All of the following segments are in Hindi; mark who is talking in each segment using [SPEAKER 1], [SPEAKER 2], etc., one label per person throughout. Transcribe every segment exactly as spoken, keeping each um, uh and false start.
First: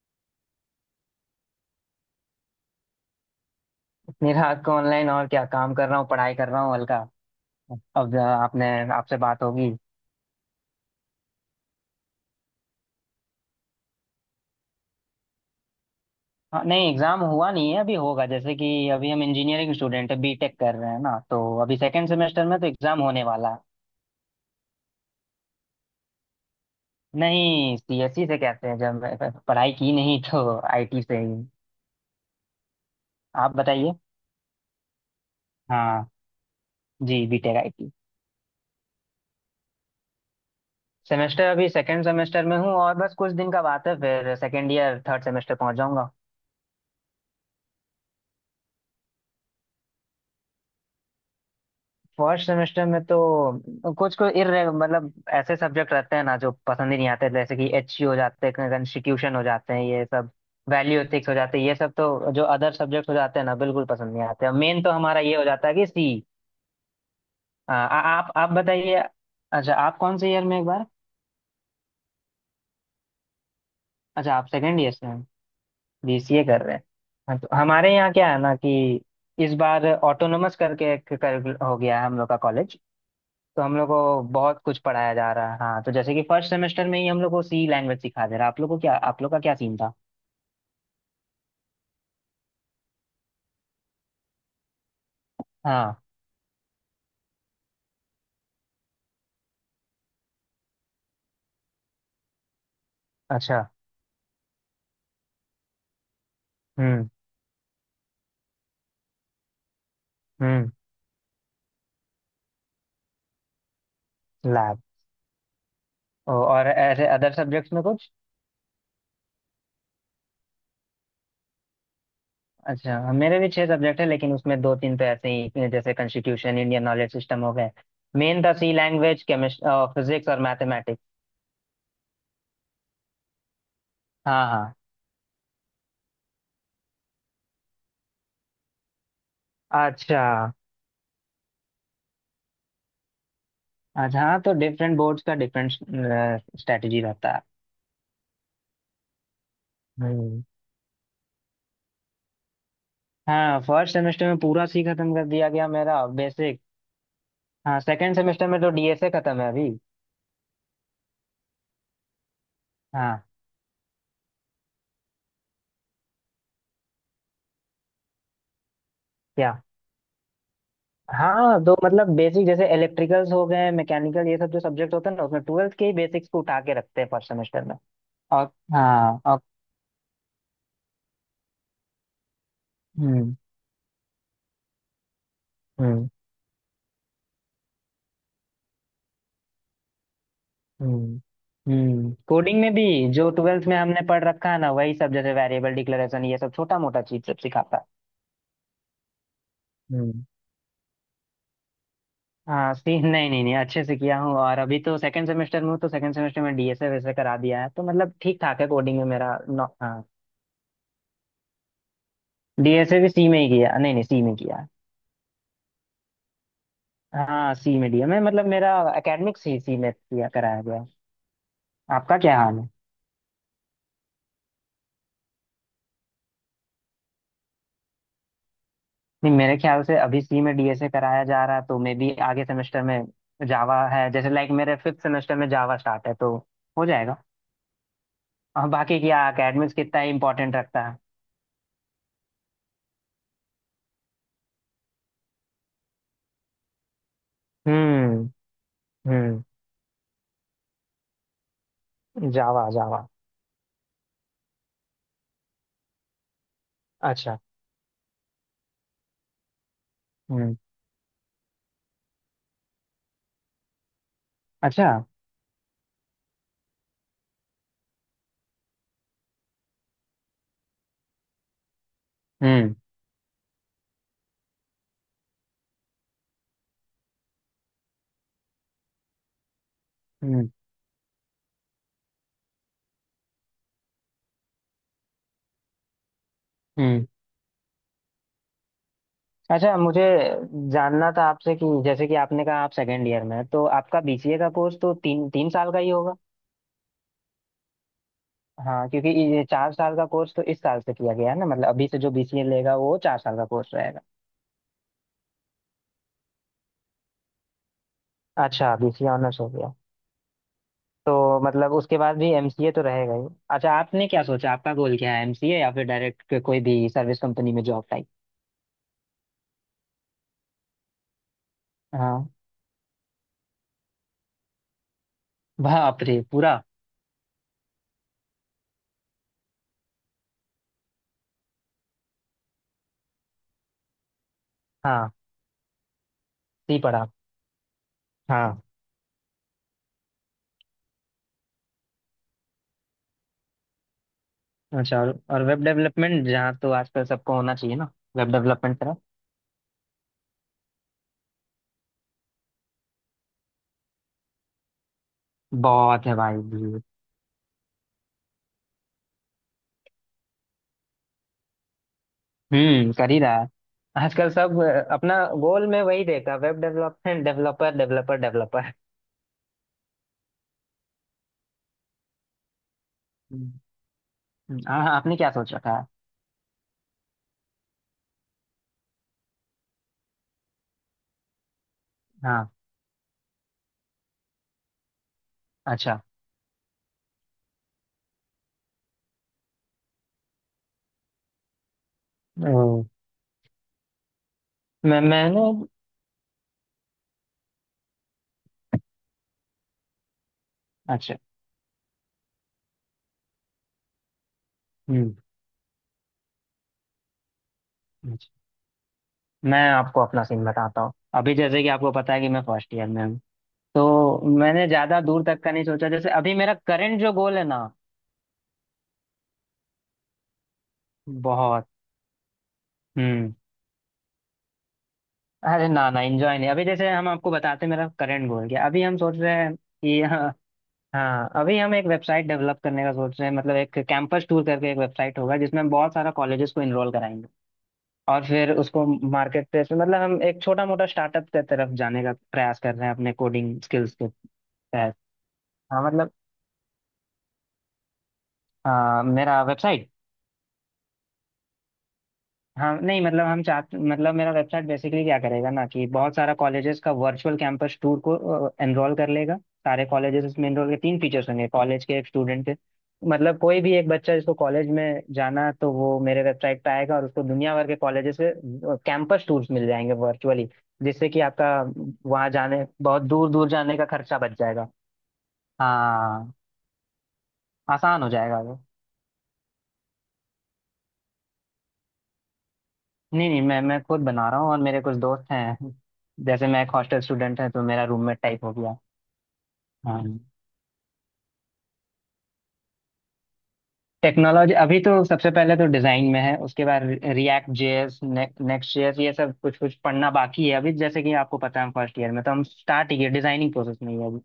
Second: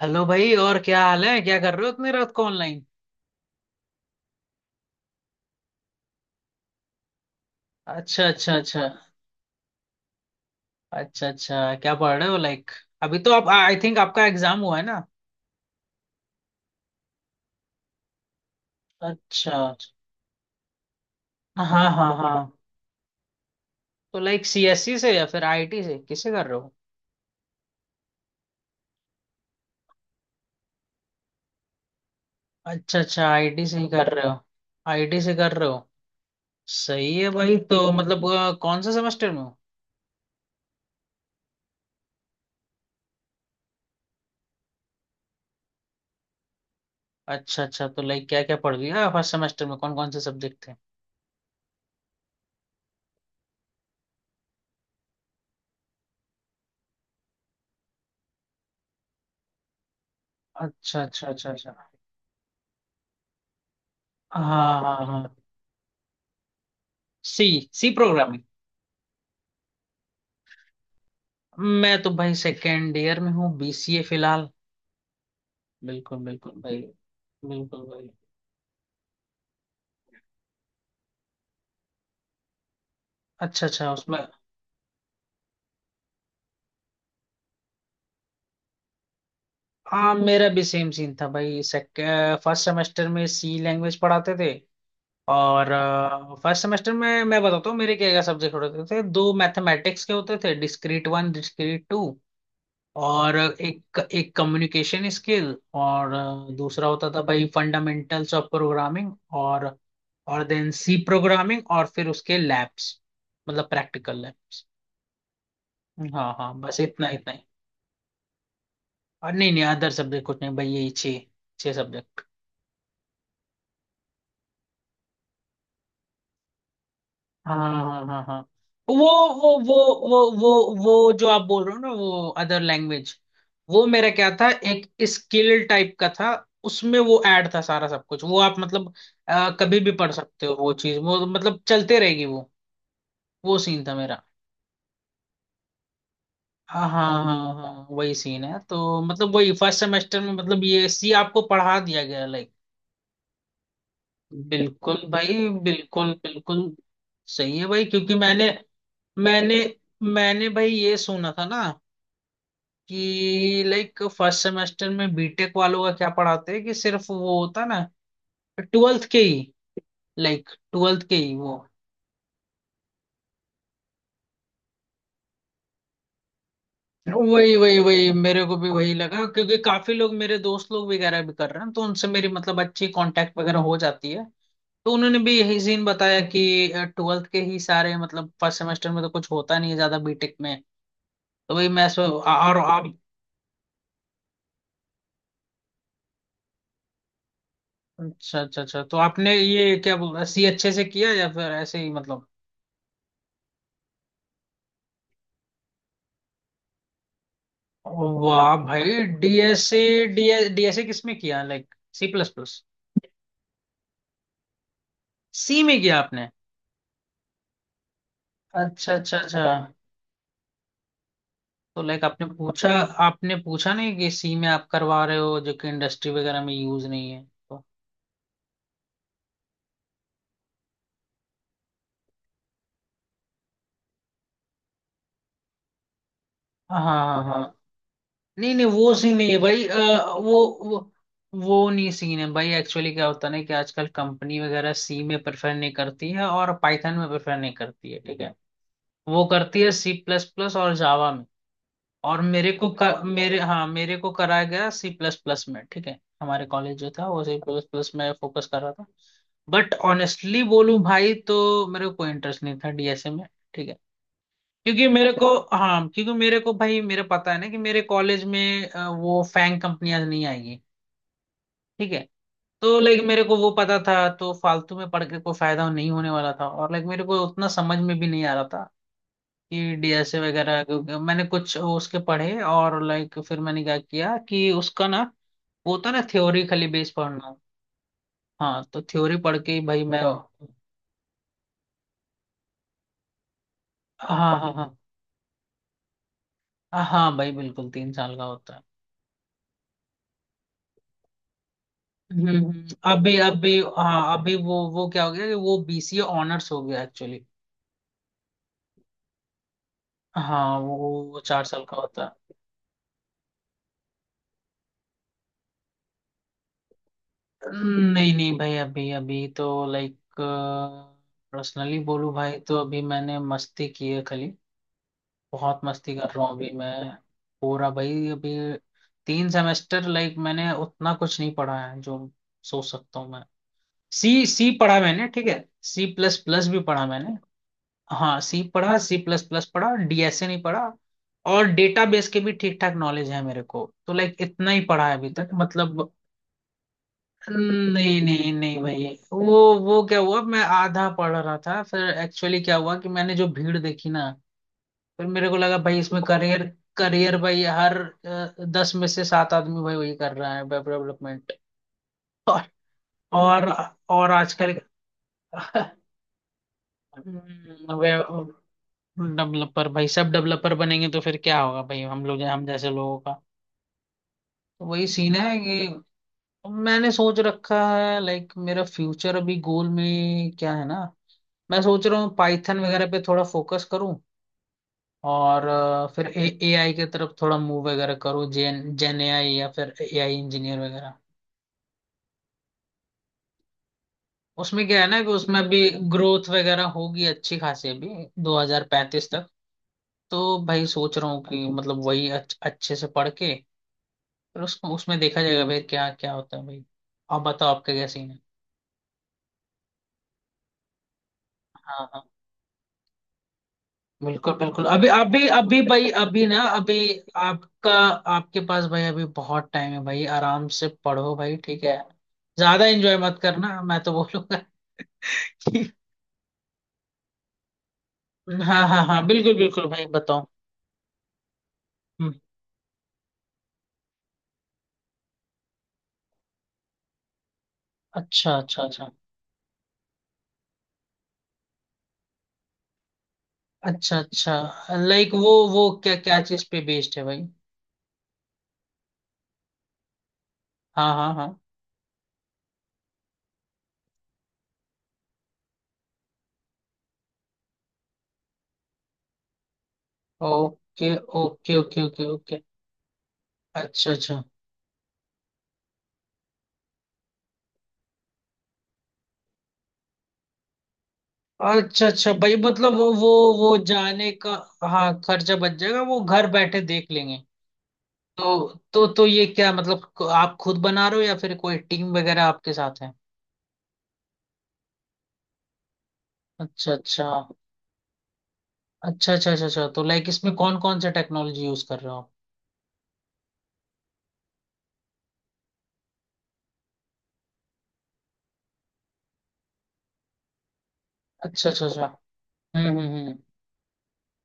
[SPEAKER 1] हेलो भाई। और क्या हाल है, क्या कर रहे हो इतनी रात को ऑनलाइन?
[SPEAKER 2] मेरा आपका ऑनलाइन। और क्या काम कर रहा हूँ, पढ़ाई कर रहा हूँ हल्का। अब आ,
[SPEAKER 1] अच्छा अच्छा
[SPEAKER 2] आपने
[SPEAKER 1] अच्छा
[SPEAKER 2] आपसे बात होगी।
[SPEAKER 1] अच्छा अच्छा। क्या पढ़ रहे हो, लाइक? अभी तो आप आई थिंक आपका एग्जाम हुआ है ना?
[SPEAKER 2] हाँ, नहीं एग्जाम हुआ नहीं है, अभी होगा। जैसे कि अभी हम
[SPEAKER 1] अच्छा
[SPEAKER 2] इंजीनियरिंग
[SPEAKER 1] अच्छा।
[SPEAKER 2] स्टूडेंट है, बीटेक कर रहे हैं ना, तो
[SPEAKER 1] हाँ
[SPEAKER 2] अभी सेकंड
[SPEAKER 1] हाँ हाँ।
[SPEAKER 2] सेमेस्टर में तो एग्जाम होने वाला है।
[SPEAKER 1] तो लाइक सीएससी से या फिर आईटी से किसे कर रहे हो?
[SPEAKER 2] नहीं सीएससी से कहते हैं, जब मैं प- पढ़ाई की नहीं, तो आईटी से ही।
[SPEAKER 1] अच्छा अच्छा,
[SPEAKER 2] आप
[SPEAKER 1] आईटी से ही
[SPEAKER 2] बताइए।
[SPEAKER 1] कर रहे हो? आईटी से कर रहे हो?
[SPEAKER 2] हाँ
[SPEAKER 1] सही
[SPEAKER 2] जी,
[SPEAKER 1] है भाई।
[SPEAKER 2] बीटेक
[SPEAKER 1] तो
[SPEAKER 2] आईटी
[SPEAKER 1] मतलब अ, कौन से सेमेस्टर में हो?
[SPEAKER 2] सेमेस्टर। अभी सेकंड सेमेस्टर में हूँ और बस कुछ दिन का बात है, फिर सेकंड ईयर थर्ड सेमेस्टर पहुंच जाऊंगा।
[SPEAKER 1] अच्छा अच्छा। तो लाइक क्या क्या पढ़ लिया फर्स्ट सेमेस्टर में, कौन कौन से सब्जेक्ट थे?
[SPEAKER 2] फर्स्ट सेमेस्टर में तो कुछ कुछ इर मतलब ऐसे सब्जेक्ट रहते हैं ना जो पसंद ही नहीं आते। जैसे कि एच हो जाते हैं, कंस्टिट्यूशन हो जाते हैं ये सब, वैल्यू
[SPEAKER 1] अच्छा अच्छा
[SPEAKER 2] एथिक्स हो
[SPEAKER 1] अच्छा
[SPEAKER 2] जाते हैं
[SPEAKER 1] अच्छा।
[SPEAKER 2] ये सब। तो जो अदर सब्जेक्ट हो जाते हैं ना, बिल्कुल पसंद नहीं आते।
[SPEAKER 1] हाँ
[SPEAKER 2] मेन तो
[SPEAKER 1] हाँ
[SPEAKER 2] हमारा
[SPEAKER 1] हाँ।
[SPEAKER 2] ये हो जाता है कि सी।
[SPEAKER 1] सी।
[SPEAKER 2] आ,
[SPEAKER 1] सी।
[SPEAKER 2] आ, आप आप बताइए। अच्छा, आप कौन से ईयर में, एक बार।
[SPEAKER 1] मैं तो भाई सेकेंड ईयर में हूँ, बीसीए
[SPEAKER 2] अच्छा, आप
[SPEAKER 1] फिलहाल।
[SPEAKER 2] सेकेंड ईयर से हैं।
[SPEAKER 1] बिल्कुल
[SPEAKER 2] बीसीए
[SPEAKER 1] बिल्कुल
[SPEAKER 2] कर रहे
[SPEAKER 1] भाई।
[SPEAKER 2] हैं। हाँ तो
[SPEAKER 1] बिल्कुल
[SPEAKER 2] हमारे
[SPEAKER 1] भाई।
[SPEAKER 2] यहाँ क्या है ना कि इस बार ऑटोनोमस करके एक कर, हो गया है हम लोग का कॉलेज। तो
[SPEAKER 1] अच्छा
[SPEAKER 2] हम
[SPEAKER 1] अच्छा,
[SPEAKER 2] लोग
[SPEAKER 1] उसमें।
[SPEAKER 2] को बहुत कुछ पढ़ाया जा रहा है। हाँ तो जैसे कि फर्स्ट सेमेस्टर में ही हम लोग को सी लैंग्वेज सिखा दे रहा है। आप लोग को क्या, आप लोग का क्या सीन था।
[SPEAKER 1] हाँ, मेरा भी सेम सीन था भाई, सेक फर्स्ट सेमेस्टर में सी लैंग्वेज पढ़ाते थे, और।
[SPEAKER 2] हाँ।
[SPEAKER 1] फर्स्ट सेमेस्टर में मैं बताता हूँ मेरे क्या क्या सब्जेक्ट होते थे। दो मैथमेटिक्स के होते थे, डिस्क्रीट वन डिस्क्रीट टू, और
[SPEAKER 2] अच्छा।
[SPEAKER 1] एक एक कम्युनिकेशन स्किल। और दूसरा
[SPEAKER 2] हम्म।
[SPEAKER 1] होता था भाई फंडामेंटल्स ऑफ प्रोग्रामिंग। और और देन
[SPEAKER 2] हम्म।
[SPEAKER 1] सी प्रोग्रामिंग और फिर उसके लैब्स, मतलब प्रैक्टिकल लैब्स।
[SPEAKER 2] लैब।
[SPEAKER 1] हाँ हाँ,
[SPEAKER 2] और
[SPEAKER 1] बस
[SPEAKER 2] ऐसे
[SPEAKER 1] इतना इतना
[SPEAKER 2] अदर
[SPEAKER 1] ही।
[SPEAKER 2] सब्जेक्ट्स में कुछ।
[SPEAKER 1] और नहीं नहीं, अदर सब्जेक्ट कुछ नहीं भाई, यही छः। छः सब्जेक्ट।
[SPEAKER 2] अच्छा, मेरे भी छह सब्जेक्ट है, लेकिन उसमें दो तीन तो ऐसे ही, जैसे कॉन्स्टिट्यूशन, इंडियन नॉलेज सिस्टम हो
[SPEAKER 1] हाँ
[SPEAKER 2] गए।
[SPEAKER 1] हाँ हाँ हाँ।
[SPEAKER 2] मेन था सी
[SPEAKER 1] वो
[SPEAKER 2] लैंग्वेज,
[SPEAKER 1] वो
[SPEAKER 2] केमिस्ट्री,
[SPEAKER 1] वो
[SPEAKER 2] फिजिक्स
[SPEAKER 1] वो
[SPEAKER 2] और
[SPEAKER 1] वो
[SPEAKER 2] मैथमेटिक्स।
[SPEAKER 1] वो जो आप बोल रहे हो ना, वो अदर लैंग्वेज। वो मेरा क्या
[SPEAKER 2] हाँ
[SPEAKER 1] था,
[SPEAKER 2] हाँ।
[SPEAKER 1] एक स्किल टाइप का था। उसमें वो ऐड था सारा सब कुछ। वो आप मतलब अ, कभी भी पढ़
[SPEAKER 2] अच्छा
[SPEAKER 1] सकते हो वो चीज। वो मतलब चलते रहेगी वो। वो सीन था
[SPEAKER 2] अच्छा।
[SPEAKER 1] मेरा।
[SPEAKER 2] हाँ तो डिफरेंट बोर्ड्स का डिफरेंट
[SPEAKER 1] हाँ
[SPEAKER 2] स्ट्रेटजी
[SPEAKER 1] हाँ
[SPEAKER 2] रहता है।
[SPEAKER 1] हाँ हाँ, वही सीन है। तो मतलब वही फर्स्ट सेमेस्टर में
[SPEAKER 2] हम्म।
[SPEAKER 1] मतलब ये सी आपको पढ़ा दिया गया, लाइक?
[SPEAKER 2] हाँ, फर्स्ट सेमेस्टर में पूरा सी
[SPEAKER 1] बिल्कुल
[SPEAKER 2] खत्म कर
[SPEAKER 1] भाई,
[SPEAKER 2] दिया गया, मेरा
[SPEAKER 1] बिल्कुल बिल्कुल।
[SPEAKER 2] बेसिक।
[SPEAKER 1] सही है
[SPEAKER 2] हाँ,
[SPEAKER 1] भाई, क्योंकि
[SPEAKER 2] सेकेंड सेमेस्टर
[SPEAKER 1] मैंने
[SPEAKER 2] में तो डीएसए खत्म है
[SPEAKER 1] मैंने
[SPEAKER 2] अभी।
[SPEAKER 1] मैंने भाई ये सुना था ना
[SPEAKER 2] हाँ।
[SPEAKER 1] कि लाइक फर्स्ट सेमेस्टर में बीटेक वालों का क्या पढ़ाते हैं, कि सिर्फ वो होता है ना, ट्वेल्थ के ही।
[SPEAKER 2] क्या।
[SPEAKER 1] लाइक ट्वेल्थ के ही वो।
[SPEAKER 2] हाँ तो मतलब बेसिक जैसे इलेक्ट्रिकल्स हो गए, मैकेनिकल, ये सब जो सब्जेक्ट होते हैं ना, उसमें ट्वेल्थ के ही बेसिक्स को उठा के रखते हैं फर्स्ट
[SPEAKER 1] वही
[SPEAKER 2] सेमेस्टर में।
[SPEAKER 1] वही वही मेरे
[SPEAKER 2] और।
[SPEAKER 1] को भी वही
[SPEAKER 2] हाँ
[SPEAKER 1] लगा,
[SPEAKER 2] और।
[SPEAKER 1] क्योंकि काफी लोग मेरे दोस्त लोग वगैरह भी कर रहे हैं, तो उनसे मेरी मतलब अच्छी
[SPEAKER 2] हम्म।
[SPEAKER 1] कांटेक्ट वगैरह हो जाती है। तो उन्होंने भी यही सीन
[SPEAKER 2] हम्म।
[SPEAKER 1] बताया कि ट्वेल्थ के ही सारे, मतलब फर्स्ट सेमेस्टर में तो कुछ होता नहीं है ज्यादा बीटेक में।
[SPEAKER 2] हम्म।
[SPEAKER 1] तो वही मैं, सो।
[SPEAKER 2] हम्म,
[SPEAKER 1] और
[SPEAKER 2] कोडिंग में भी
[SPEAKER 1] आप?
[SPEAKER 2] जो ट्वेल्थ में हमने पढ़ रखा है ना, वही सब जैसे वेरिएबल डिक्लेरेशन, ये सब छोटा मोटा चीज सब सिखाता है।
[SPEAKER 1] अच्छा अच्छा अच्छा। तो आपने ये क्या
[SPEAKER 2] हम्म।
[SPEAKER 1] बोल सी अच्छे से किया या फिर ऐसे ही, मतलब?
[SPEAKER 2] हाँ सी, नहीं नहीं नहीं अच्छे से किया हूँ। और अभी तो सेकंड सेमेस्टर में हूँ, तो सेकंड सेमेस्टर में डीएसए वैसे करा दिया है, तो मतलब ठीक
[SPEAKER 1] वाह
[SPEAKER 2] ठाक है कोडिंग
[SPEAKER 1] भाई।
[SPEAKER 2] में मेरा। नौ-
[SPEAKER 1] डीएसए
[SPEAKER 2] हाँ।
[SPEAKER 1] डीएस डीएसए किस में किया, like C plus plus?
[SPEAKER 2] DSA भी सी में ही किया, नहीं नहीं सी में किया है।
[SPEAKER 1] सी में किया आपने?
[SPEAKER 2] हाँ सी में दिया मैं, मतलब मेरा
[SPEAKER 1] अच्छा अच्छा अच्छा।
[SPEAKER 2] एकेडमिक्स ही सी में किया कराया गया है।
[SPEAKER 1] तो लाइक
[SPEAKER 2] आपका
[SPEAKER 1] आपने
[SPEAKER 2] क्या हाल
[SPEAKER 1] पूछा।
[SPEAKER 2] है।
[SPEAKER 1] आपने पूछा नहीं कि सी में आप करवा रहे हो जो कि इंडस्ट्री वगैरह में यूज नहीं है, तो।
[SPEAKER 2] नहीं, मेरे ख्याल से अभी सी में डीएसए कराया जा रहा है, तो मे भी आगे सेमेस्टर में जावा है, जैसे लाइक मेरे फिफ्थ सेमेस्टर में जावा स्टार्ट है, तो
[SPEAKER 1] हाँ
[SPEAKER 2] हो
[SPEAKER 1] हाँ
[SPEAKER 2] जाएगा।
[SPEAKER 1] हाँ। नहीं नहीं,
[SPEAKER 2] और
[SPEAKER 1] वो
[SPEAKER 2] बाकी
[SPEAKER 1] सीन
[SPEAKER 2] क्या,
[SPEAKER 1] नहीं है भाई,
[SPEAKER 2] एकेडमिक्स
[SPEAKER 1] अ,
[SPEAKER 2] कितना ही
[SPEAKER 1] वो
[SPEAKER 2] इम्पोर्टेंट रखता
[SPEAKER 1] वो
[SPEAKER 2] है।
[SPEAKER 1] वो नहीं सीन है भाई। एक्चुअली क्या होता है ना कि आजकल कंपनी वगैरह सी में प्रेफर नहीं करती है, और पाइथन में प्रेफर नहीं करती है, ठीक
[SPEAKER 2] हम्म।
[SPEAKER 1] है। वो
[SPEAKER 2] हम्म।
[SPEAKER 1] करती है सी प्लस प्लस और जावा में। और मेरे
[SPEAKER 2] जावा
[SPEAKER 1] को कर, और
[SPEAKER 2] जावा
[SPEAKER 1] मेरे हाँ मेरे को कराया गया सी प्लस प्लस में, ठीक है। हमारे कॉलेज जो था वो
[SPEAKER 2] अच्छा।
[SPEAKER 1] सी प्लस प्लस में फोकस कर रहा था। But honestly
[SPEAKER 2] hmm.
[SPEAKER 1] बोलूं भाई तो मेरे को कोई इंटरेस्ट नहीं था डीएसए में, ठीक है। क्योंकि
[SPEAKER 2] अच्छा।
[SPEAKER 1] मेरे को हाँ क्योंकि मेरे को भाई, मेरे पता है ना कि मेरे कॉलेज में अ, वो फैंग कंपनियां नहीं आएंगी, ठीक है।
[SPEAKER 2] हम्म।
[SPEAKER 1] तो लाइक मेरे को वो पता था। तो फालतू में पढ़ के कोई फायदा नहीं होने वाला था, और लाइक मेरे को उतना समझ में भी नहीं आ रहा था कि डीएसए
[SPEAKER 2] हम्म।
[SPEAKER 1] वगैरह, क्योंकि मैंने कुछ उसके पढ़े। और लाइक फिर मैंने क्या किया कि उसका ना, वो होता ना, थ्योरी खाली बेस
[SPEAKER 2] हम्म।
[SPEAKER 1] पढ़ना। हाँ तो थ्योरी पढ़ के ही
[SPEAKER 2] अच्छा,
[SPEAKER 1] भाई मैं,
[SPEAKER 2] मुझे
[SPEAKER 1] हाँ।
[SPEAKER 2] जानना था आपसे कि जैसे कि आपने कहा आप सेकेंड ईयर में हैं, तो आपका
[SPEAKER 1] हाँ
[SPEAKER 2] बीसीए का
[SPEAKER 1] हाँ
[SPEAKER 2] कोर्स तो तीन तीन साल का ही होगा।
[SPEAKER 1] हाँ हाँ, भाई बिल्कुल तीन साल का होता है।
[SPEAKER 2] हाँ, क्योंकि ये चार साल का कोर्स तो इस साल से किया गया है ना, मतलब अभी से जो
[SPEAKER 1] हम्म
[SPEAKER 2] बीसीए
[SPEAKER 1] हम्म,
[SPEAKER 2] लेगा वो
[SPEAKER 1] अभी
[SPEAKER 2] चार साल का
[SPEAKER 1] अभी
[SPEAKER 2] कोर्स रहेगा।
[SPEAKER 1] हाँ अभी, वो वो क्या हो गया कि वो बीसीए ऑनर्स हो गया एक्चुअली।
[SPEAKER 2] अच्छा, बीसीए ऑनर्स हो गया।
[SPEAKER 1] हाँ वो वो
[SPEAKER 2] तो
[SPEAKER 1] चार साल
[SPEAKER 2] मतलब
[SPEAKER 1] का
[SPEAKER 2] उसके
[SPEAKER 1] होता
[SPEAKER 2] बाद भी
[SPEAKER 1] है।
[SPEAKER 2] एमसीए तो रहेगा ही। अच्छा, आपने क्या सोचा, आपका गोल क्या है, एमसीए या फिर डायरेक्ट कोई भी सर्विस कंपनी में जॉब टाइप।
[SPEAKER 1] नहीं नहीं भाई, अभी अभी तो लाइक पर्सनली बोलूं
[SPEAKER 2] हाँ।
[SPEAKER 1] भाई तो अभी मैंने मस्ती की है खाली। बहुत मस्ती
[SPEAKER 2] बाप
[SPEAKER 1] कर
[SPEAKER 2] रे,
[SPEAKER 1] रहा हूँ अभी
[SPEAKER 2] पूरा।
[SPEAKER 1] मैं। पूरा भाई अभी। तीन सेमेस्टर लाइक मैंने उतना कुछ नहीं पढ़ा है जो सोच सकता हूँ मैं। सी सी पढ़ा मैंने,
[SPEAKER 2] हाँ
[SPEAKER 1] ठीक है। सी प्लस प्लस भी
[SPEAKER 2] सी
[SPEAKER 1] पढ़ा
[SPEAKER 2] पढ़ा।
[SPEAKER 1] मैंने। हाँ, सी
[SPEAKER 2] हाँ।
[SPEAKER 1] पढ़ा, सी प्लस प्लस पढ़ा, डीएसए नहीं पढ़ा। और डेटाबेस के भी ठीक ठाक नॉलेज है मेरे को, तो लाइक इतना ही पढ़ा है
[SPEAKER 2] अच्छा
[SPEAKER 1] अभी
[SPEAKER 2] और,
[SPEAKER 1] तक,
[SPEAKER 2] और वेब
[SPEAKER 1] मतलब।
[SPEAKER 2] डेवलपमेंट जहाँ तो आजकल सबको होना चाहिए ना।
[SPEAKER 1] नहीं नहीं
[SPEAKER 2] वेब
[SPEAKER 1] नहीं
[SPEAKER 2] डेवलपमेंट
[SPEAKER 1] भाई। वो वो क्या हुआ, मैं आधा पढ़ रहा था, फिर एक्चुअली क्या हुआ कि मैंने जो भीड़ देखी ना, फिर मेरे को लगा भाई इसमें
[SPEAKER 2] बहुत है भाई
[SPEAKER 1] करियर।
[SPEAKER 2] जी।
[SPEAKER 1] करियर भाई, हर अ, दस में से सात आदमी भाई वही कर रहा है, वेब डेवलपमेंट। और
[SPEAKER 2] हम्म, कर ही रहा है।
[SPEAKER 1] और और
[SPEAKER 2] आजकल
[SPEAKER 1] आजकल
[SPEAKER 2] सब अ, अपना गोल में वही देखा, web development, developer developer
[SPEAKER 1] web
[SPEAKER 2] developer
[SPEAKER 1] developer भाई। सब डेवलपर बनेंगे तो फिर क्या होगा भाई, हम लोग हम जैसे लोगों का?
[SPEAKER 2] हम्म।
[SPEAKER 1] तो
[SPEAKER 2] हाँ,
[SPEAKER 1] वही सीन
[SPEAKER 2] आपने क्या
[SPEAKER 1] है
[SPEAKER 2] सोच रखा है।
[SPEAKER 1] कि मैंने सोच रखा है, लाइक मेरा फ्यूचर अभी गोल में क्या है ना। मैं सोच रहा हूँ
[SPEAKER 2] हाँ।
[SPEAKER 1] पाइथन वगैरह पे थोड़ा फोकस करूँ। और अ,
[SPEAKER 2] अच्छा।
[SPEAKER 1] फिर ए आई की तरफ थोड़ा मूव वगैरह करो, जेन जेन ए आई या फिर ए आई इंजीनियर वगैरह।
[SPEAKER 2] ओ,
[SPEAKER 1] उसमें क्या है ना
[SPEAKER 2] मैं
[SPEAKER 1] कि
[SPEAKER 2] मैंने।
[SPEAKER 1] उसमें भी ग्रोथ वगैरह होगी अच्छी खासी, अभी दो हज़ार पैंतीस तक। तो भाई सोच रहा
[SPEAKER 2] अच्छा।
[SPEAKER 1] हूँ कि मतलब वही अच्छ, अच्छे से पढ़ के, फिर उसको उसमें
[SPEAKER 2] हम्म।
[SPEAKER 1] देखा जाएगा भाई, क्या क्या होता है भाई। आप बताओ आपका क्या सीन है?
[SPEAKER 2] अच्छा, मैं आपको अपना सीन बताता हूँ। अभी जैसे कि आपको
[SPEAKER 1] हाँ
[SPEAKER 2] पता है कि मैं फर्स्ट ईयर में हूँ, तो
[SPEAKER 1] बिल्कुल बिल्कुल,
[SPEAKER 2] मैंने
[SPEAKER 1] अभी
[SPEAKER 2] ज्यादा दूर
[SPEAKER 1] अभी
[SPEAKER 2] तक का
[SPEAKER 1] अभी
[SPEAKER 2] नहीं सोचा।
[SPEAKER 1] भाई
[SPEAKER 2] जैसे
[SPEAKER 1] अभी
[SPEAKER 2] अभी
[SPEAKER 1] ना
[SPEAKER 2] मेरा
[SPEAKER 1] अभी
[SPEAKER 2] करंट जो गोल है ना,
[SPEAKER 1] आपका, आपके पास भाई अभी बहुत टाइम है भाई, आराम से पढ़ो भाई, ठीक
[SPEAKER 2] बहुत।
[SPEAKER 1] है। ज्यादा एंजॉय मत
[SPEAKER 2] हम्म।
[SPEAKER 1] करना मैं तो बोलूंगा
[SPEAKER 2] अरे
[SPEAKER 1] कि।
[SPEAKER 2] ना ना, एंजॉय नहीं। अभी जैसे हम आपको बताते हैं मेरा करंट गोल क्या
[SPEAKER 1] हाँ
[SPEAKER 2] है। अभी
[SPEAKER 1] हाँ
[SPEAKER 2] हम
[SPEAKER 1] हाँ,
[SPEAKER 2] सोच
[SPEAKER 1] बिल्कुल
[SPEAKER 2] रहे हैं
[SPEAKER 1] बिल्कुल भाई,
[SPEAKER 2] कि
[SPEAKER 1] बताओ।
[SPEAKER 2] हाँ, अभी हम एक
[SPEAKER 1] हम्म,
[SPEAKER 2] वेबसाइट डेवलप करने का सोच रहे हैं। मतलब एक कैंपस टूर करके एक वेबसाइट होगा, जिसमें हम बहुत सारा कॉलेजेस को इनरोल कराएंगे। और
[SPEAKER 1] अच्छा
[SPEAKER 2] फिर
[SPEAKER 1] अच्छा
[SPEAKER 2] उसको
[SPEAKER 1] अच्छा।
[SPEAKER 2] मार्केट प्लेस में, मतलब हम एक छोटा मोटा स्टार्टअप की तरफ जाने का प्रयास कर रहे हैं अपने कोडिंग स्किल्स
[SPEAKER 1] अच्छा
[SPEAKER 2] के
[SPEAKER 1] अच्छा,
[SPEAKER 2] तहत।
[SPEAKER 1] लाइक वो वो
[SPEAKER 2] हाँ
[SPEAKER 1] क्या
[SPEAKER 2] मतलब
[SPEAKER 1] क्या चीज पे बेस्ड है भाई?
[SPEAKER 2] आ, मेरा वेबसाइट।
[SPEAKER 1] हाँ हाँ हाँ।
[SPEAKER 2] हाँ नहीं मतलब हम चाहते, मतलब मेरा वेबसाइट बेसिकली क्या करेगा ना, कि बहुत सारा कॉलेजेस का वर्चुअल कैंपस टूर को एनरोल कर लेगा। सारे कॉलेजेस इसमें एनरोल के
[SPEAKER 1] ओके
[SPEAKER 2] तीन फीचर्स होंगे,
[SPEAKER 1] ओके ओके
[SPEAKER 2] कॉलेज के,
[SPEAKER 1] ओके
[SPEAKER 2] एक
[SPEAKER 1] ओके।
[SPEAKER 2] स्टूडेंट के। मतलब कोई भी एक
[SPEAKER 1] अच्छा
[SPEAKER 2] बच्चा
[SPEAKER 1] अच्छा
[SPEAKER 2] जिसको कॉलेज में जाना है, तो वो मेरे वेबसाइट पे आएगा और उसको दुनिया भर के कॉलेजेस से कैंपस टूर्स मिल जाएंगे, वर्चुअली। जिससे कि आपका
[SPEAKER 1] अच्छा अच्छा
[SPEAKER 2] वहाँ
[SPEAKER 1] भाई,
[SPEAKER 2] जाने,
[SPEAKER 1] मतलब वो
[SPEAKER 2] बहुत
[SPEAKER 1] वो
[SPEAKER 2] दूर दूर
[SPEAKER 1] वो
[SPEAKER 2] जाने का
[SPEAKER 1] जाने
[SPEAKER 2] खर्चा
[SPEAKER 1] का।
[SPEAKER 2] बच जाएगा।
[SPEAKER 1] हाँ खर्चा बच जाएगा, वो घर
[SPEAKER 2] हाँ,
[SPEAKER 1] बैठे देख लेंगे।
[SPEAKER 2] आसान हो जाएगा
[SPEAKER 1] तो
[SPEAKER 2] वो।
[SPEAKER 1] तो तो ये क्या मतलब, आप खुद बना रहे हो या फिर कोई टीम वगैरह आपके साथ है?
[SPEAKER 2] नहीं नहीं मैं मैं खुद बना रहा हूँ और मेरे कुछ दोस्त हैं। जैसे मैं एक
[SPEAKER 1] अच्छा
[SPEAKER 2] हॉस्टल
[SPEAKER 1] अच्छा
[SPEAKER 2] स्टूडेंट है, तो मेरा रूममेट टाइप हो गया।
[SPEAKER 1] अच्छा अच्छा अच्छा अच्छा। तो लाइक
[SPEAKER 2] हाँ।
[SPEAKER 1] इसमें कौन कौन सा टेक्नोलॉजी यूज कर रहे हो आप?
[SPEAKER 2] टेक्नोलॉजी अभी तो सबसे पहले तो डिजाइन में है। उसके बाद रिएक्ट जेएस, नेक्स्ट जेएस, ये सब कुछ कुछ पढ़ना बाकी है अभी। जैसे कि आपको
[SPEAKER 1] अच्छा
[SPEAKER 2] पता
[SPEAKER 1] अच्छा
[SPEAKER 2] है, हम
[SPEAKER 1] अच्छा।
[SPEAKER 2] फर्स्ट ईयर में तो हम
[SPEAKER 1] हम्म हम्म
[SPEAKER 2] स्टार्ट ही किए,
[SPEAKER 1] हम्म।
[SPEAKER 2] डिजाइनिंग प्रोसेस में ही है अभी।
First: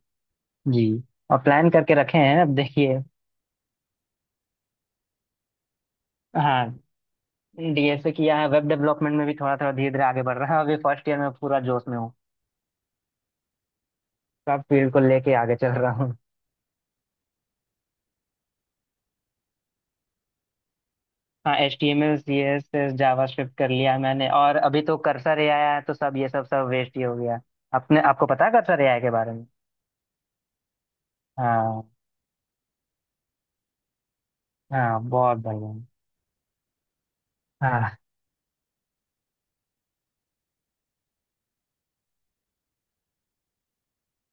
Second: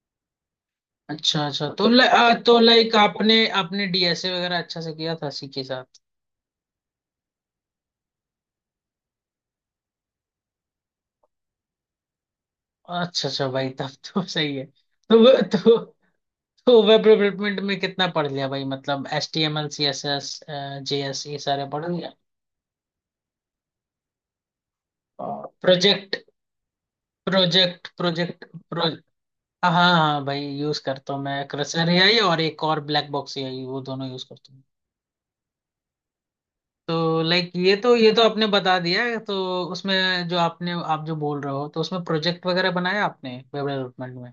[SPEAKER 2] जी, और
[SPEAKER 1] अच्छा अच्छा,
[SPEAKER 2] प्लान
[SPEAKER 1] तो
[SPEAKER 2] करके
[SPEAKER 1] ल,
[SPEAKER 2] रखे
[SPEAKER 1] आ,
[SPEAKER 2] हैं, अब
[SPEAKER 1] तो लाइक
[SPEAKER 2] देखिए।
[SPEAKER 1] आपने आपने डीएसए वगैरह अच्छा से किया था सी के साथ?
[SPEAKER 2] हाँ, डीएसए किया है, वेब डेवलपमेंट में भी थोड़ा थोड़ा धीरे धीरे आगे बढ़ रहा है। अभी फर्स्ट ईयर में पूरा जोश में हूँ,
[SPEAKER 1] अच्छा अच्छा भाई, तब तो सही
[SPEAKER 2] सब
[SPEAKER 1] है।
[SPEAKER 2] फील्ड को
[SPEAKER 1] तो वो-
[SPEAKER 2] लेके आगे चल
[SPEAKER 1] तो
[SPEAKER 2] रहा।
[SPEAKER 1] तो वेब डेवलपमेंट में कितना पढ़ लिया भाई, मतलब H T M L C S S J S, ये
[SPEAKER 2] हाँ
[SPEAKER 1] सारे
[SPEAKER 2] एच
[SPEAKER 1] पढ़
[SPEAKER 2] टी एम
[SPEAKER 1] लिया?
[SPEAKER 2] L, C S S, JavaScript कर लिया मैंने। और अभी तो कर्सर ए आया है, तो
[SPEAKER 1] प्रोजेक्ट
[SPEAKER 2] सब ये सब सब वेस्ट ही हो गया।
[SPEAKER 1] प्रोजेक्ट
[SPEAKER 2] अपने आपको
[SPEAKER 1] प्रोजेक्ट।
[SPEAKER 2] पता है कर्सर ए आई के
[SPEAKER 1] हाँ
[SPEAKER 2] बारे में।
[SPEAKER 1] हाँ हाँ, भाई यूज करता हूँ मैं
[SPEAKER 2] हाँ।
[SPEAKER 1] क्रशर एआई और एक और ब्लैक बॉक्स एआई, वो दोनों यूज करता हूँ।
[SPEAKER 2] हाँ, बहुत बढ़िया।
[SPEAKER 1] तो लाइक ये तो
[SPEAKER 2] हाँ,
[SPEAKER 1] ये तो आपने बता दिया है, तो उसमें जो आपने, आप जो बोल रहे हो तो उसमें प्रोजेक्ट वगैरह बनाया आपने वेब डेवलपमेंट में?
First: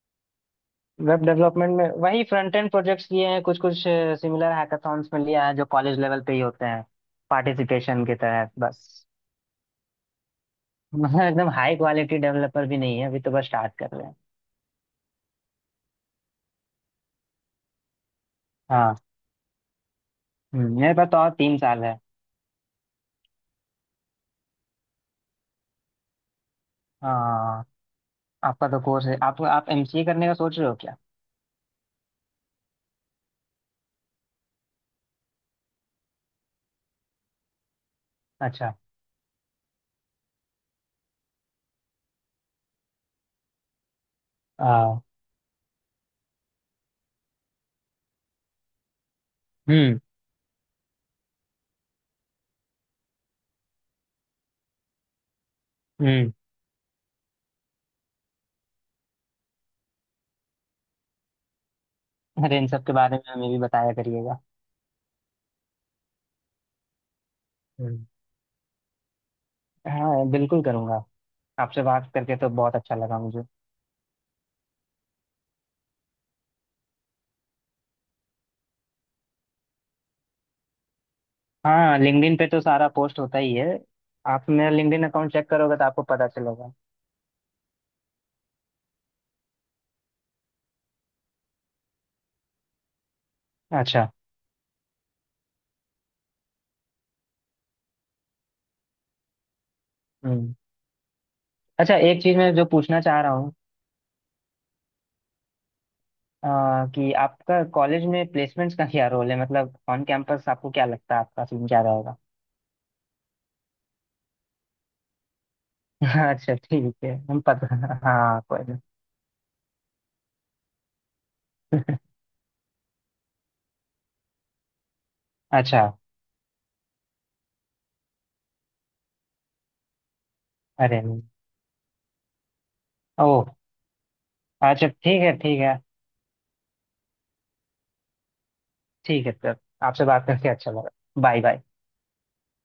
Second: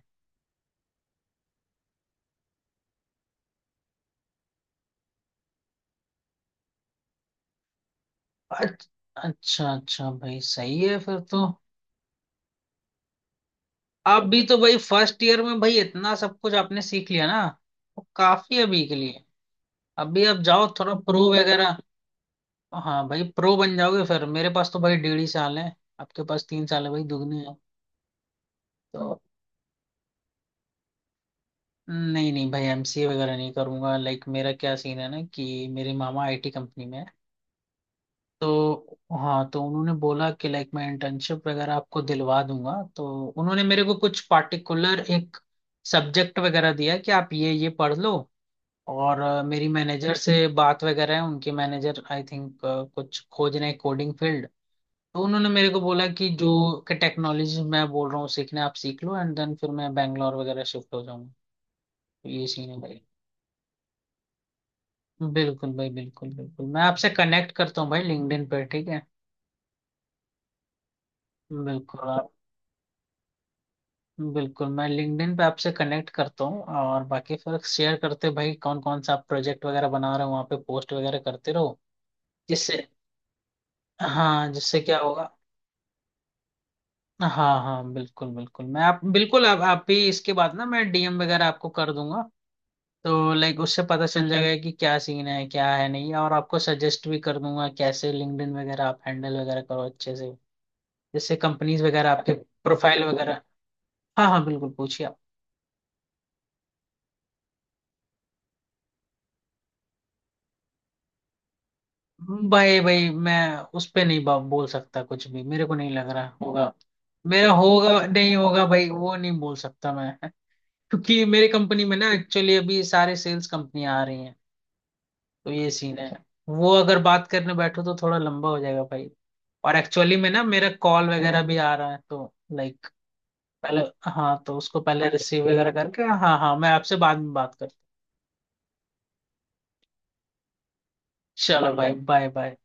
[SPEAKER 2] वेब डेवलपमेंट में वही फ्रंट एंड प्रोजेक्ट्स किए हैं, कुछ कुछ सिमिलर हैकाथॉन्स में लिया है जो कॉलेज लेवल पे ही होते हैं, पार्टिसिपेशन के तहत
[SPEAKER 1] अच्छ-
[SPEAKER 2] बस।
[SPEAKER 1] अच्छा अच्छा भाई, सही है फिर
[SPEAKER 2] मतलब
[SPEAKER 1] तो।
[SPEAKER 2] एकदम हाई क्वालिटी डेवलपर भी नहीं है, अभी तो बस स्टार्ट कर रहे हैं।
[SPEAKER 1] आप भी तो भाई फर्स्ट ईयर में भाई इतना सब कुछ आपने सीख लिया ना, वो काफी है अभी के
[SPEAKER 2] हाँ।
[SPEAKER 1] लिए। अभी आप जाओ
[SPEAKER 2] हम्म,
[SPEAKER 1] थोड़ा
[SPEAKER 2] मेरे पास तो
[SPEAKER 1] प्रो
[SPEAKER 2] और तीन
[SPEAKER 1] वगैरह।
[SPEAKER 2] साल है।
[SPEAKER 1] हाँ भाई, प्रो बन जाओगे फिर, मेरे पास तो भाई डेढ़ ही साल है। आपके पास तीन साल है भाई, दुगने
[SPEAKER 2] हाँ, आपका तो कोर्स है।
[SPEAKER 1] है।
[SPEAKER 2] आप आप एमसीए करने का सोच रहे हो क्या।
[SPEAKER 1] नहीं नहीं भाई एमसीए वगैरह नहीं करूंगा, लाइक मेरा क्या सीन है ना कि मेरे मामा आईटी कंपनी में है।
[SPEAKER 2] अच्छा।
[SPEAKER 1] तो हाँ तो उन्होंने बोला कि लाइक मैं इंटर्नशिप वगैरह आपको दिलवा दूंगा, तो उन्होंने मेरे को कुछ पार्टिकुलर
[SPEAKER 2] हाँ।
[SPEAKER 1] एक सब्जेक्ट वगैरह दिया कि आप ये ये पढ़ लो। और अ, मेरी
[SPEAKER 2] हम्म।
[SPEAKER 1] मैनेजर से बात वगैरह है, उनके मैनेजर आई थिंक कुछ खोज रहे कोडिंग फील्ड। तो उन्होंने मेरे को बोला कि
[SPEAKER 2] हम्म।
[SPEAKER 1] जो कि टेक्नोलॉजी मैं बोल रहा हूँ सीखने, आप सीख लो एंड देन फिर मैं बैंगलोर वगैरह शिफ्ट हो जाऊंगा। तो ये
[SPEAKER 2] अरे, इन
[SPEAKER 1] सीन
[SPEAKER 2] सब के
[SPEAKER 1] है।
[SPEAKER 2] बारे में हमें भी बताया करिएगा।
[SPEAKER 1] बिल्कुल भाई, बिल्कुल बिल्कुल, मैं आपसे कनेक्ट करता हूँ भाई
[SPEAKER 2] हम्म।
[SPEAKER 1] लिंक्डइन पे, ठीक है।
[SPEAKER 2] हाँ बिल्कुल करूंगा। आपसे
[SPEAKER 1] बिल्कुल
[SPEAKER 2] बात
[SPEAKER 1] आप
[SPEAKER 2] करके तो बहुत अच्छा लगा मुझे।
[SPEAKER 1] बिल्कुल, मैं लिंक्डइन पे आपसे कनेक्ट करता हूँ, और बाकी फिर शेयर करते भाई कौन कौन सा आप प्रोजेक्ट वगैरह बना रहे हो, वहाँ पे पोस्ट वगैरह करते रहो।
[SPEAKER 2] हाँ लिंक्डइन पे तो सारा
[SPEAKER 1] जिससे,
[SPEAKER 2] पोस्ट होता ही है। आप
[SPEAKER 1] हाँ
[SPEAKER 2] मेरा
[SPEAKER 1] जिससे क्या
[SPEAKER 2] लिंक्डइन
[SPEAKER 1] होगा।
[SPEAKER 2] अकाउंट चेक करोगे तो आपको पता चलेगा।
[SPEAKER 1] हाँ हाँ बिल्कुल बिल्कुल, मैं आप बिल्कुल आप आप भी इसके बाद ना मैं डीएम वगैरह आपको कर दूंगा। तो लाइक उससे पता
[SPEAKER 2] अच्छा।
[SPEAKER 1] चल जाएगा कि क्या सीन है क्या है नहीं, और आपको सजेस्ट भी कर दूंगा कैसे लिंक्डइन वगैरह आप हैंडल वगैरह करो अच्छे से,
[SPEAKER 2] हम्म।
[SPEAKER 1] जैसे कंपनीज
[SPEAKER 2] अच्छा,
[SPEAKER 1] वगैरह
[SPEAKER 2] एक
[SPEAKER 1] आपके
[SPEAKER 2] चीज मैं जो पूछना
[SPEAKER 1] प्रोफाइल
[SPEAKER 2] चाह रहा
[SPEAKER 1] वगैरह।
[SPEAKER 2] हूँ,
[SPEAKER 1] हाँ हाँ बिल्कुल, पूछिए आप।
[SPEAKER 2] आ, कि आपका कॉलेज में प्लेसमेंट्स का क्या रोल है, मतलब ऑन कैंपस आपको क्या लगता है, आपका सीन क्या रहेगा।
[SPEAKER 1] भाई भाई मैं उस पे नहीं बा- बोल सकता कुछ भी, मेरे को नहीं लग रहा
[SPEAKER 2] अच्छा
[SPEAKER 1] होगा।
[SPEAKER 2] ठीक है, हम
[SPEAKER 1] मेरा
[SPEAKER 2] पता।
[SPEAKER 1] होगा नहीं
[SPEAKER 2] हाँ
[SPEAKER 1] होगा
[SPEAKER 2] कोई
[SPEAKER 1] भाई, वो नहीं बोल सकता मैं क्योंकि मेरे कंपनी
[SPEAKER 2] नहीं।
[SPEAKER 1] में ना एक्चुअली अभी सारे सेल्स कंपनियां आ रही हैं। तो ये
[SPEAKER 2] अच्छा।
[SPEAKER 1] सीन है। वो अगर बात करने बैठो तो थोड़ा लंबा हो जाएगा भाई। और एक्चुअली में ना मेरा
[SPEAKER 2] अरे
[SPEAKER 1] कॉल
[SPEAKER 2] नहीं।
[SPEAKER 1] वगैरह भी आ रहा है, तो लाइक
[SPEAKER 2] ओह।
[SPEAKER 1] पहले, हाँ तो उसको
[SPEAKER 2] अच्छा
[SPEAKER 1] पहले
[SPEAKER 2] ठीक है,
[SPEAKER 1] रिसीव
[SPEAKER 2] ठीक
[SPEAKER 1] वगैरह
[SPEAKER 2] है।
[SPEAKER 1] करके, हाँ हाँ मैं आपसे बाद में बात करता हूँ।
[SPEAKER 2] ठीक है सर, आपसे बात करके अच्छा लगा। Bye bye.
[SPEAKER 1] चलो भाई, बाय बाय।